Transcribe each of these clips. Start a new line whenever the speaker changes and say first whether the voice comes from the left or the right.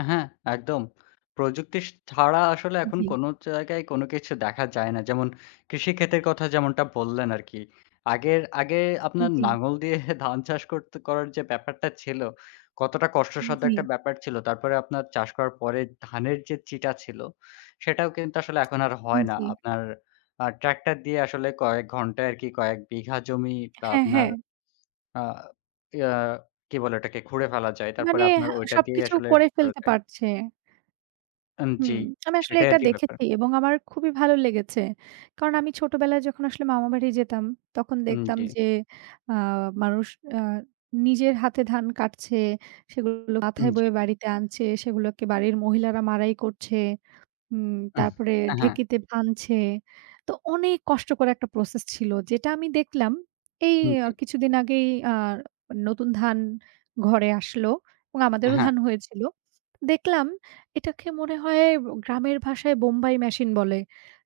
left: আ হ্যাঁ, একদম। প্রযুক্তি স ছাড়া আসলে এখন
right: জি।
left: কোন জায়গায় কোন কিছু দেখা যায় না। যেমন কৃষিক্ষেতের কথা যেমনটা বললেন আর কি। আগের, আগে আপনার
right: জি।
left: লাঙল দিয়ে ধান চাষ করত করার যে ব্যাপারটা ছিল, কতটা কষ্টসাধ্য একটা
right: জি।
left: ব্যাপার ছিল। তারপরে আপনার চাষ করার পরে ধানের যে চিটা ছিল, সেটাও কিন্তু আসলে এখন আর
right: হুম,
left: হয় না।
right: জি।
left: আপনার আ ট্রাক্টর দিয়ে আসলে কয়েক ঘন্টায় আর কি, কয়েক বিঘা জমি বা
right: হ্যাঁ,
left: আপনার
right: হ্যাঁ।
left: আ ইয়া কি বলে ওটাকে? খুঁড়ে ফেলা যায়।
right: মানে
left: তারপরে আপনার
right: হা
left: ঐটা দিয়েই
right: সবকিছু
left: আসলে
right: করে
left: ঠিক করে
right: ফেলতে
left: দেয়
right: পারছে।
left: আন জি।
right: হুম, আমি আসলে
left: সেটাই আর
right: এটা
left: কি ব্যাপার।
right: দেখেছি এবং আমার খুবই ভালো লেগেছে। কারণ আমি ছোটবেলায় যখন আসলে মামা বাড়ি যেতাম, তখন
left: হুম,
right: দেখতাম
left: জি।
right: যে, আ মানুষ আ নিজের হাতে ধান কাটছে, সেগুলো
left: হুম,
right: মাথায়
left: জি।
right: বয়ে বাড়িতে আনছে, সেগুলোকে বাড়ির মহিলারা মাড়াই করছে। উম তারপরে
left: হ্যাঁ, হ্যাঁ।
right: ঢেঁকিতে ভানছে। তো অনেক কষ্টকর একটা প্রসেস ছিল। যেটা আমি দেখলাম, এই
left: হুম, জি।
right: কিছুদিন আগেই, আ নতুন ধান ঘরে আসলো এবং
left: এ
right: আমাদেরও
left: হ্যাঁ।
right: ধান হয়েছিল। দেখলাম এটাকে মনে হয়, ব গ্রামের ভাষায় বোম্বাই মেশিন বলে।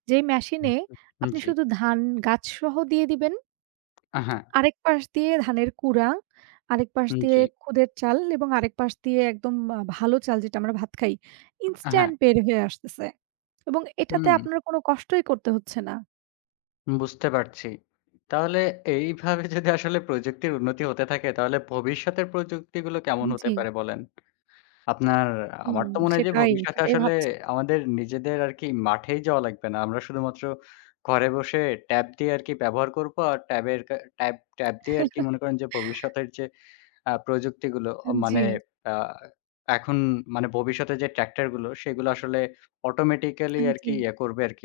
right: যেই
left: হু, হু।
right: মেশিনে,
left: হুম,
right: আপনি
left: জি।
right: শুধু ধান, গাছ সহ দিয়ে দিবেন।
left: অ্যা হ্যাঁ।
right: আরেক পাশ দিয়ে ধানের কুঁড়া, আরেক পাশ
left: হুম,
right: দিয়ে
left: জি।
right: খুদের চাল এবং আরেক পাশ দিয়ে একদম আ ভালো চাল, যেটা আমরা ভাত খাই,
left: অ্যাঁ হ্যাঁ।
right: ইনস্ট্যান্ট বের হয়ে আসতেছে। এবং এটাতে
left: হুম।
right: আপনার কোন কষ্টই করতে হচ্ছে না।
left: বুঝতে পারছি। তাহলে এইভাবে যদি আসলে প্রযুক্তির উন্নতি হতে থাকে, তাহলে ভবিষ্যতের প্রযুক্তিগুলো কেমন
right: হুম
left: হতে
right: জি।
left: পারে বলেন? আপনার,
right: হুম,
left: আমার তো মনে হয় যে,
right: সেটাই,
left: ভবিষ্যতে
right: সেটাই
left: আসলে
right: ভাবছি।
left: আমাদের নিজেদের আর কি মাঠেই যাওয়া লাগবে না। আমরা শুধুমাত্র ঘরে বসে, ট্যাব দিয়ে আর কি ব্যবহার করব। আর ট্যাবের কা ট্যাব, ট্যাব দিয়ে আর কি মনে করেন যে, ভবিষ্যতের যে আ প্রযুক্তিগুলো, আ
right: আন
left: মানে
right: জি।
left: আ এখন মানে, ভবিষ্যতের যে ট্রাক্টরগুলো, সেগুলো আসলে অটোমেটিক্যালি
right: আন,
left: আর কি
right: জি।
left: ইয়ে করবে আর কি।